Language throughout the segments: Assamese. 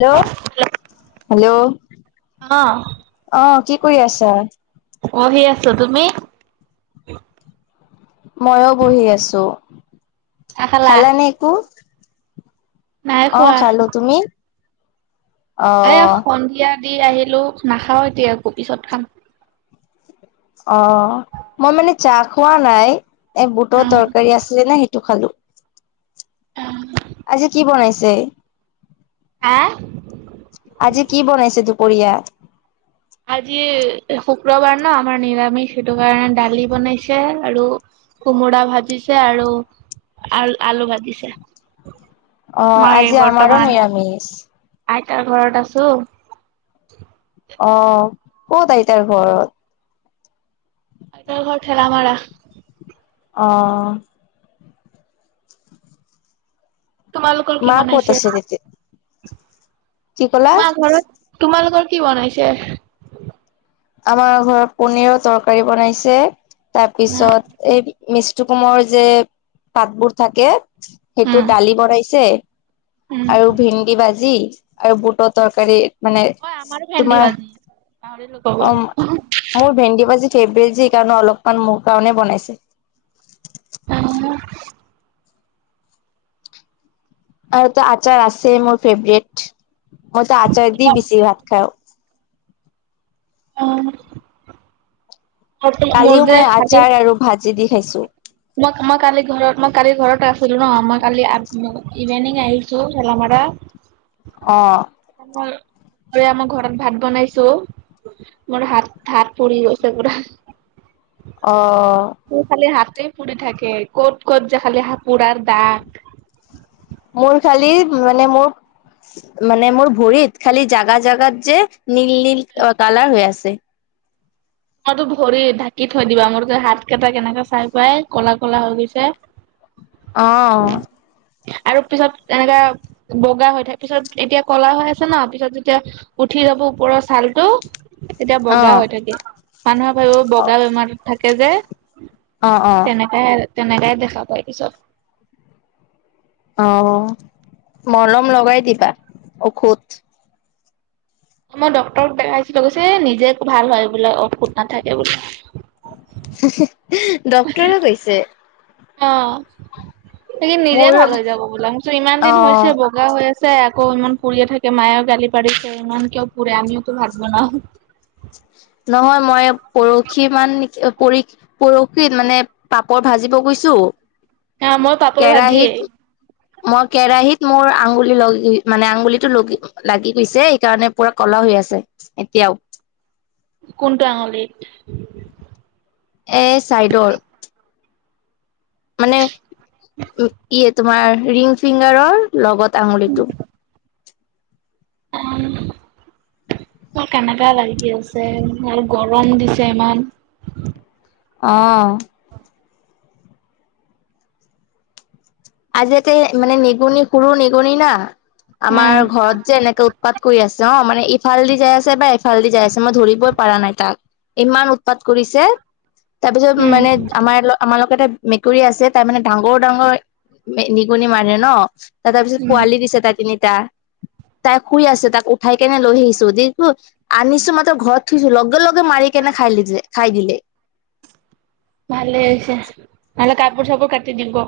Hello hello! অ', অ' কি কৰি আছা? বহি আছোঁ, তুমি? মইও বহি আছো, খালা নে একো? নাই খোৱা অ' খালো তুমি? অ এয়া সন্ধিয়া দি আহিলো, নাখাও এতিয়া আকৌ পিছত খাম। অ' মই মানে চাহ খোৱা নাই এ বুটৰ তৰকাৰী আছিলে নে সেইটো খালো। উ আজি কি বনাইছে? হা। আজি কি বনাইছে দুপৰীয়া? আজি শুক্ৰবাৰ ন আমাৰ নিৰামিষ সেইটো কাৰণে দালি বনাইছে আৰু কোমোৰা ভাজিছে আৰু আ আলু ভাজিছে। অ' মই আজি আমাৰো বৰ্তমান নিৰামিষ। আইতাৰ ঘৰত আছো। অ' কত আইতাৰ ঘৰত? তেওঁৰ ঘৰ ঠেলা মাৰা। অ তোমালোকৰ কি মা ক'ত বনাইছে? আছে এতিয়া? তোমাৰ ঘৰত তোমালোকৰ কি বনাইছে? আমাৰ ঘৰত পনীৰৰ তৰকাৰী বনাইছে উম, তাৰপিছত এই মিষ্টু কোমৰ যে পাতবোৰ থাকে উম, সেইটোৰ দালি বনাইছে উম, আৰু ভেন্দি ভাজি আৰু বুটৰ তৰকাৰী মানে আমাৰ ভেন্দি তোমাৰ ভাজিছে, পাহৰিলো। ক'ব। অ' মো মোৰ ভেন্দি ভাজি ফেভৰেট যে সেইকাৰণে অলপমান মোৰ কাৰণে বনাইছে। অ আৰু তো আচাৰ আছে মোৰ ফেভৰেট, মইতো আচাৰ দি বেছি ভাত খাও অ কালিও মই আচাৰ আৰু ভাজি দি খাইছো। মই, মই কালি ঘৰত মই কালি ঘৰতে আছিলো ন মই কালি আ মোৰ ইভেনিং আহিছো ঠেলা মৰা অ'। ৰে আমাৰ ঘৰত ভাত বনাইছো মোৰ হাত হাত পুৰি গৈছে পুৰা। অ'। মোৰ খালি হাতে পুৰি থাকে ক'ত, ক'ত যে খালি হাত পুৰাৰ দাগ। মোৰ খালি মানে মোৰ মানে মোৰ ভৰিত খালি জাগাত জাগাত যে নীল নীল অ কালাৰ হৈ আছে তোমাৰতো ভৰিত ঢাকি থৈ দিবা মোৰতো হাত কেইটা কেনেকে চাই পাই কলা কলা হৈ গৈছে অ'। আৰু পিছত এনেকা বগা হৈ থাক পিছত এতিয়া ক'লা হৈ আছে ন পিছত যেতিয়া উঠি যাব ওপৰৰ ছালটো তেতিয়া বগা অ', হৈ থাকে মানুহে ভাবিব বগা বেমাৰতো থাকে যে অ অ'। তে তেনেকাই দেখা পায় পিছত। অ' মলম লগাই দিবা ঔষধ। মই ডক্তৰক দেখাইছিলো কৈছে নিজে ভাল হয় বোলে ঔষধ নাথাকে বোলে হু হু ডক্তৰে কৈছে অ সেইখিনি নিজে মোৰ ভাল হৈ যাব বোলা মোৰ চোন ইমান দিন অ', হৈছে ব গা হৈ আছে আকৌ ইমান পুৰিয়ে থাকে মায়েও গালি পাৰিছে ইমান কিয় পুৰে আমিওতো ভাত বনাও নহয় মই পৰহি মান নেকি অ পৰি পৰহিত মানে পাপৰ ভাজিব গৈছো অ মই পাপৰ ভাজি কেৰাহিত মই কেৰাহীত মোৰ আঙুলি লগি মানে আঙুলিটো লগি লাগি গৈছে সেইকাৰণে পুৰা ক'লা হৈ আছে এতিয়াও কোনটো আঙুলিত এ চাইডৰ। মানে উম ই তোমাৰ ৰিং ফিংগাৰ লগত আঙুলিটো। অঁ। কেনেকা লাগি আছে আৰু গৰম দিছে ইমান? অঁ। আজি এতে মানে নিগনি সৰু নেগনি না উম আমাৰ ঘৰত যে এনেকে উৎপাত কৰি আছে অ মানে এ ইফাল দি যাই আছে বা এফাল দি যাই আছে মই ধৰিবই পৰাা নাই তাক ইমান উৎপাত কৰিছে? তাৰপিছত উম মানে আমাৰ আমাৰালোকৰ এটা মেকুৰী আছে তাৰ মানে ডাঙৰ - ডাঙৰ মে নিগনি মানে ন তাৰ উম পিছত পোৱালি দিছে তাৰ তিনিটা। তাই শুই আছে তাক উঠাই কেনে লৈ আহিছো দি তো আনিছো মাত্ৰ ঘৰত থুছো লগে - লগে মাৰিকেনে খাই লিজে খাই দিলে। ভালে হৈছে নহলে কাপোৰ - চাপোৰ কাটি দিব।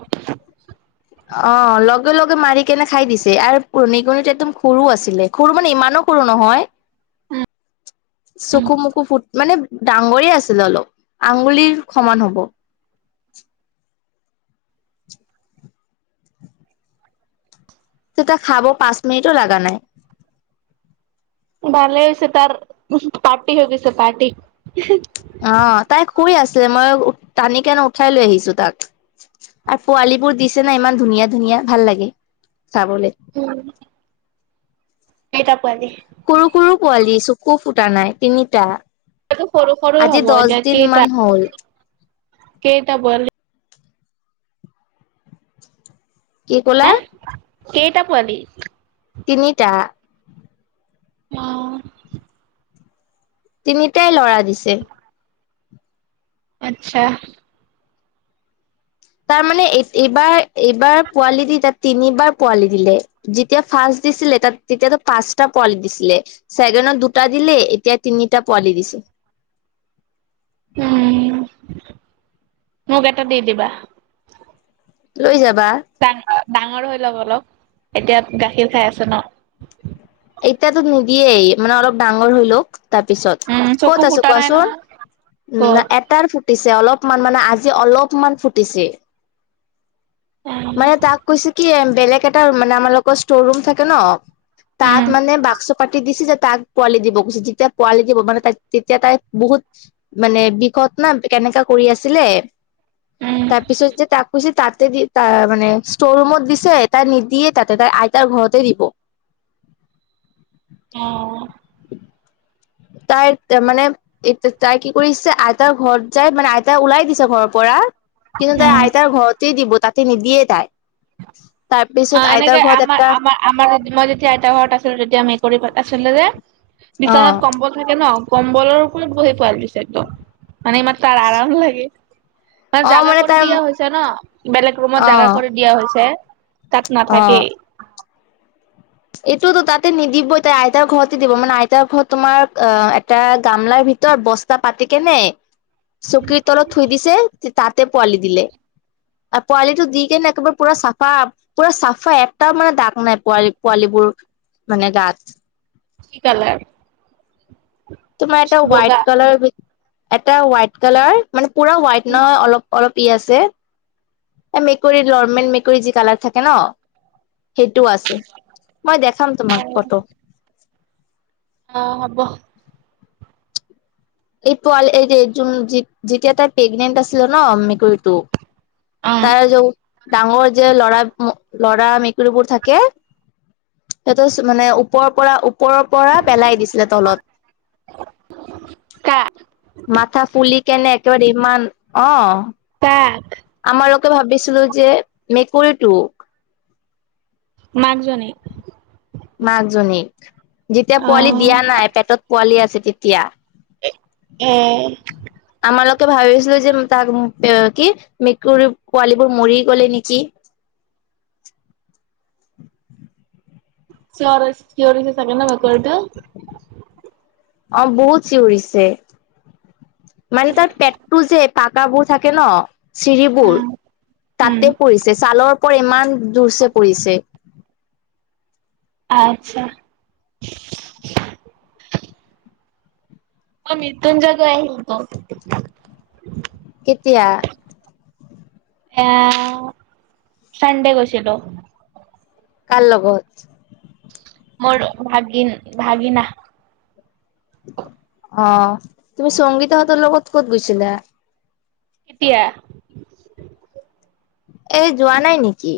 অঁ লগে - লগে মাৰি কেনে খাই দিছে আৰু প নিগনিটো একদম সৰু আছিলে। সৰু মানে ইমানো সৰু নহয়। চকু মুকু ফুট মানে ডাঙৰে আছিলে অলপ, আঙুলিৰ সমান হ'ব। [unintelligible] তেতিয়া খাব পাঁচ মিনিটো লাগা নাই। ভালে হৈছে তাৰ উহো পাৰ্টি হৈ গৈছে পাৰ্টি ইহি। অঁ তাই শুই আছে, মই টানি কেনে উঠাই লৈ আহিছো তাক। আৰু পোৱালীবোৰ দিছে না ইমান ধুনীয়া ধুনীয়া ভাল লাগে চাবলে। উম। কেইটা পোৱালি? সৰু - সৰু পোৱালি চকু ফুটা নাই তিনিটা। টো সৰু - সৰু আজি হব দহ এতিয়া দিন কেইটা মান হ'ল কেইটা পোৱালী? কি ক'লা? কেইটা পোৱালি? তিনিটা। অঁ। তিনিটাই লৰা দিছে। আচ্ছা। তাৰ মানে এইত এইবাৰ এইবাৰ পোৱালি দি তাত তিনিবাৰ পোৱালি দিলে। যেতিয়া ফাৰ্ষ্ট দিছিলে তাত তেতিয়াতো পাঁচটা পোৱালি দিছিলে। চেগেনত দুটা দিলে এতিয়া তিনিটা পোৱালি দিছে। উম, মোক এটা দি দিবা। লৈ যাবা। ডা ডাঙৰ হৈ লওক অলপ এতিয়া গাখীৰ খাই আছে ন? এতিয়াতো নিদিয়েই মানে অলপ ডাঙৰ হৈ লওক। উম তাৰপিছত চকু ক'ত আছ ফুটা নাই কোৱাচোন? নহয় না ক'ত এটাৰ পি ফুটিছে অলপমান মানে আজি অলপমান ফুটিছে। উম মানে তাক কৈছে কি বেলেগ এটা মানে আমাৰোকৰ ষ্ট'ৰ ৰুম থাকে ন? উম তাত মানে বাক্স পাতি দিছে যে তাক পোৱালি দিব গৈছে যেতিয়া পোৱালি দিব মানে তাই তেতিয়া তাই বহুত মানে বিষত না কেনেকা কৰি আছিলে উম তাৰপিছত যে তাক কৈছে তাতে দি তাৰমানে ষ্টৰৰুমত দিছে, তাই নিদিয়ে তাতে তাই আইতাৰ ঘৰতে দিব। অঁ। তাই তাৰমানে এতিয়া তাই কি কৰিছে আইতাৰ ঘৰত যাই মানে আইতাই ওলাই দিছে ঘৰৰ পৰা কিন্তু তাই উম। আইতাৰ ঘৰতেই দিব তাতে নিদিয়ে তাই, তাৰ অ', পিছত এনেকে আইতাৰ ঘৰত আমাৰ এটা আমাৰ আৰু মই যেতিয়া আইতা ঘৰত আছিলো তেতিয়া মেকুৰী পোৱালি আছিলে যে অ বিচনাত কম্বল থাকে ন কম্বলৰ ওপৰত বহি পোৱালি দিছে একদম মানে ইমান তাৰ আৰাম লাগে। তাৰ অ জাগা মানে কৰি তাৰ দিয়া হৈছে ন বেলেগ ৰুমত জাগা অ কৰি দিয়া হৈছে তাত অ নাথাকেই। এইটোতো তাতে নিদিবই তাই আইতাৰ ঘৰতে দিব মানে আইতাৰ ঘৰত তোমাৰ অ এটা গামলাৰ ভিতৰত ব তাত পাতি কেনে চকীৰ তলত থৈ দিছে তাতে পোৱালি দিলে। আৰু পোৱালিটো দি কিনে একেবাৰে পুৰা চাফা পুৰা চাফা একটাও মানে দাগ নাই পোৱালি পোৱালিবোৰ মানে গাত কি কালাৰ? তোমাৰ এটা হোৱাইট বগা। কালাৰ এটা হোৱাইট কালাৰ মানে পুৰা হোৱাইট নহয় অলপ অলপ পি আছে এ মেকুৰীৰ নৰ্মেল মেকুৰী যি কালাৰ থাকে ন সেইটোও আছে। মই দেখাম তোমাক ফটো। অ হ'ব। এই পোৱালি এই যে যোন যি যেতিয়া তাই প্ৰেগনেন্ট আছিলে ন মেকুৰীটো অ', তাৰ যে ডাঙৰ যে লৰা ম ল'ৰা মেকুৰীবোৰ থাকে সেইটো চু মানে ওপৰৰ পৰা ওপৰৰ পৰা পেলাই দিছিলে তলত। কাক? মাথা ফুলি কেনে একেবাৰে ইমান অ কাক আমালোকে ভাবিছিলো যে মেকুৰীটো মাকজনীক- মাকজনীক যেতিয়া পোৱালি অ'। দিয়া নাই পেটত পোৱালি আছে তেতিয়া এ - আমালোকে ভাবিছিলো যে উম তাক উম পে কি মেকুৰীৰ পোৱালিবোৰ মৰি গ'লেই নিকি? চিঞৰেছ চিঞৰিছে চাগে ন মেকুৰীটো অ বহুত চিঞৰিছে মানে তাৰ পেটতো যে পাক পকাবোৰ থাকে ন চিৰিবোৰ উম, উম, তাতে পৰিছে যে চালৰ ওপৰ ইমান জোৰছে পৰিছে। আচ্ছা মই মৃত্যুঞ্জয় গৈ আহিলোতো - কেতিয়া? এয়া চানডে গৈছিলো কাৰ লগত মোৰ অ ভাগিন ভাগিনা। অ, তুমি সংগীতাহঁতৰ লগত ক'ত গৈছিলা? কেতিয়া এই যোৱা নাই নিকি?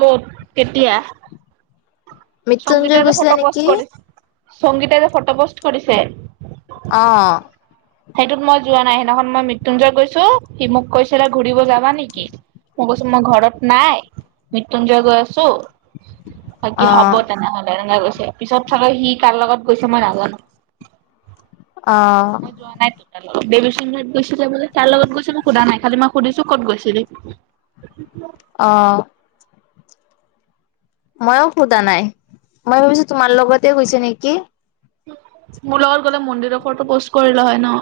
ক'ত, কেতিয়া? মৃত্যুঞ্জয় সংগীতাই যে গৈছিলা ফটো পোষ্ট নেকি কৰিছ, সংগীতাই যে ফটো পোষ্ট কৰিছে অ সেইটোত মই যোৱা নাই সেইদিনাখন মই মৃত্যুঞ্জয় গৈছো সি মোক কৈছিলে ঘূৰিব যাবা নেকি মই কৈছো মই ঘৰত নাই মৃত্যুঞ্জয় গৈ আছো অ বাকী হ'ব তেনেহলে এনেকে কৈছে পিছত চাগে সি কাৰ লগত গৈছে মই নাজানো অ মই যোৱা নাই তাৰ লগত দেবীচিংত গৈছেলে বোলে কাৰ লগত গৈছে মই সোধা নাই খালি মই সুধিছো কত গৈছিলি [inaudible] অ ময়ো সোধা নাই মই ভাবিছো তোমাৰ লগতে গৈছে নেকি মোৰ লগত গ'লে মন্দিৰৰ ফটো প'ষ্ট কৰিলে হয় ন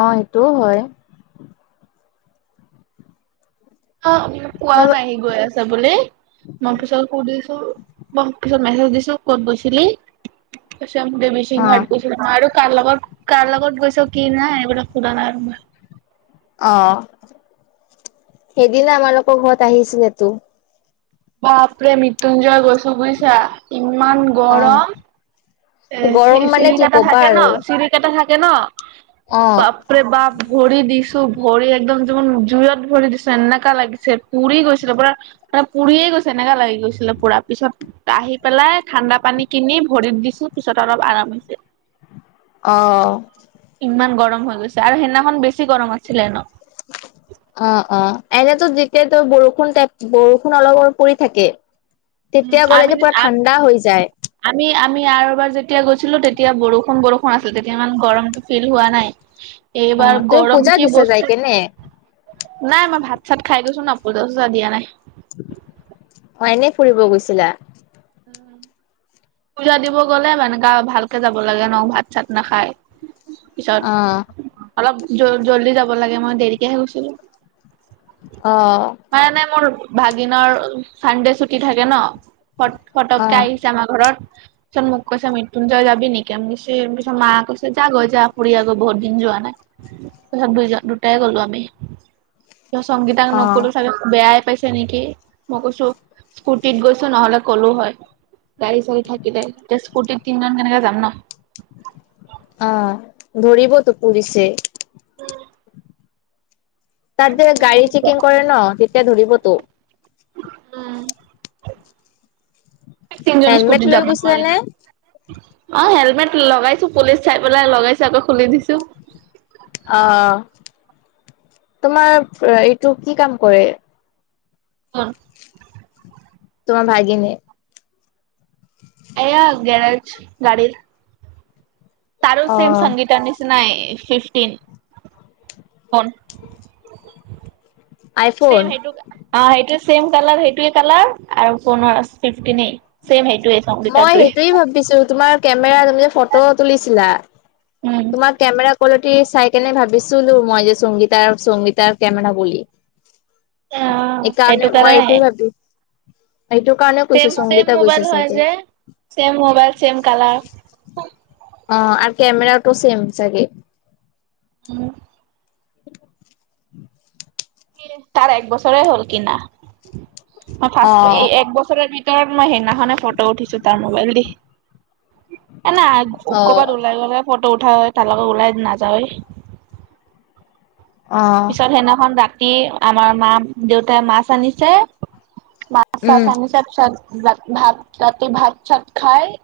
অ সেইটোও হয়। অ কোৱা মই অ নাই সি গৈ আছা বুলি, মই পিছত সুধিছোঁ মই পিছত মেছেজ দিছো ক'ত গৈছিলি? কৈছে দেবীচিংত গৈ মই আৰু কাৰ লগত কাৰ লগত গৈছো কি নাই এইবিলাক সোধা নাই আৰু মই। অ, সেইদিনা আমালোকৰ ঘৰত আহিছিলেতো। বাপৰে মৃত্যুঞ্জয় গৈছো বুজিছা ইমান অ গৰম। এ গৰম চিৰি মানে কি চিৰিকেইটা কবা থাকে ন আৰু চিৰিকেইটা থাকে ন বা অ', ৰে বাপ! ভৰি দিছো ভৰি একদম যোন জুইত ভৰি দিছো এনেকা লাগিছে পুৰি গৈছিলে পুৰা এ পুৰিয়ে গৈছে এনেকা লাগি গৈছিলে পুৰা পিছত আহি পেলাই ঠাণ্ডা পানী কিনি ভৰিত দিছো পিছত অলপ আৰাম হৈছে। অ। ইমান গৰম হৈ গৈছে আৰু সেইদিনাখন বেছি গৰম আছিলে ন? [inaudible] অ অ এনেটো যেতিয়া ত বৰষুণ টাইপ বৰষুণ অলপ অলপ পৰি থাকে। তেতিয়া গ'লে আমি যে পুৰা ঠাণ্ডা হৈ যায়। আমি - আমি আৰু এবাৰ যেতিয়া গৈছিলো তেতিয়া বৰষুণ - বৰষুণ আছিল তেতিয়া ইমান গৰমটো ফিল হোৱা নাই। অ এইবাৰ তুমি গৰম পূজা কি দিছা যাই বস্তু কিনে? নাই মই ভাত - চাত খাই গৈছো ন, পূজা - চূজা দিয়া নাই। অ এনে ফুৰিব গৈছিলা? উম [inaudible] পূজা দিব গ'লে মানে গা ভালকে যাব লাগে ন ভাত চাত নাখায়। পিছত অ', অলপ জ জল্দি যাব লাগে মই দেৰিকেহে গৈছিলো। অ। মানে মোৰ ভাগিনৰ চানডে ছুটি থাকে ন, ফট ফটককে অ', আহি যে আমাৰ ঘৰত চোন মোক কৈছে মৃত্যুঞ্জয় যাবি নেকি? নিশ্চয় মা কৈছে যা লৈ যায় ফুৰি আগৈ বহুত দিন যোৱা নাই? তাৰপিছত দুই দুটাই গলো আমি। কিয় সংগীতাক অ', নকলো চাগে বেয়াই পাইছে নেকি? মই কৈছো স্কুটিত গৈছো নহলে কলো হয়, গাড়ী - চাড়ী থাকিলে এতিয়া স্কুটিত তিনজন কেনেকে যাম ন? আ ধৰিবতো পুলিচে। উম। তাত যে গাড়ী যাব চেকিং কৰে ন তেতিয়া ধৰিবতো। উম এ তিনিজন হেলমেট স্কুটি লৈ যাবা গৈছিলা নোৱাৰি নে না? অঁ হেলমেট লগাইছো, পুলিচ চাই পেলাই লগাইছো আকৌ খুলি দিছো। আ তোমাৰ এইটো কি কাম কৰে? কোন? তোমাৰ ভাগিনে? এয়া গেৰেজ গাড়ীত। তাৰো চেম অ', সংগীতা নিচি নাই ফিফটিন ফণ। চেম আইফোন সেইটো অ সেইটোৱে চেম কালাৰ সেইটোৱে কালাৰ আৰু ফোনৰ ফিফটিনে চেম সেইটোৱে। মই সংগীতাৰটোৱে সেইটোয়ে ভাবিছো, তোমাৰ কেমেৰা তুমি যে ফটো তুলিছিলা। উম, তোমাৰ কেমেৰা কোৱালিটি চাই কেনে ভাবিছিলো মই যে সংগীতাৰ সংগীতাৰ কেমেৰা বুলি। অ, সেইটো এইকাৰণে মই কাৰণে এইটো ভাবি এইটো কাৰণেও কৈছে সংগীতা গৈছে চাগে। Same mobile same colour. অঁ আৰু কামেৰাতো চেম চাগে? উম। [unintelligible] কি তাৰ এক বছৰে হ'ল কিনা। মই অ ফাষ্ট এ এক বছৰ ভিত তৰ মই সেইদিনাখনে ফটো উঠিছো তাৰ মোবাইল দি। এনে অ কৰ'বাত ওলাই গ'লে ফটো উঠা হয়। তালৈকে ওলাই নাযাওৱে। অ পিছত সেইদিনাখন ৰাতি আমাৰ মা - দেউতাই মাছ আনিছে। মাছ - চাছ উম আনি চব চ ভাত ৰাতি ভাত - চাত খাই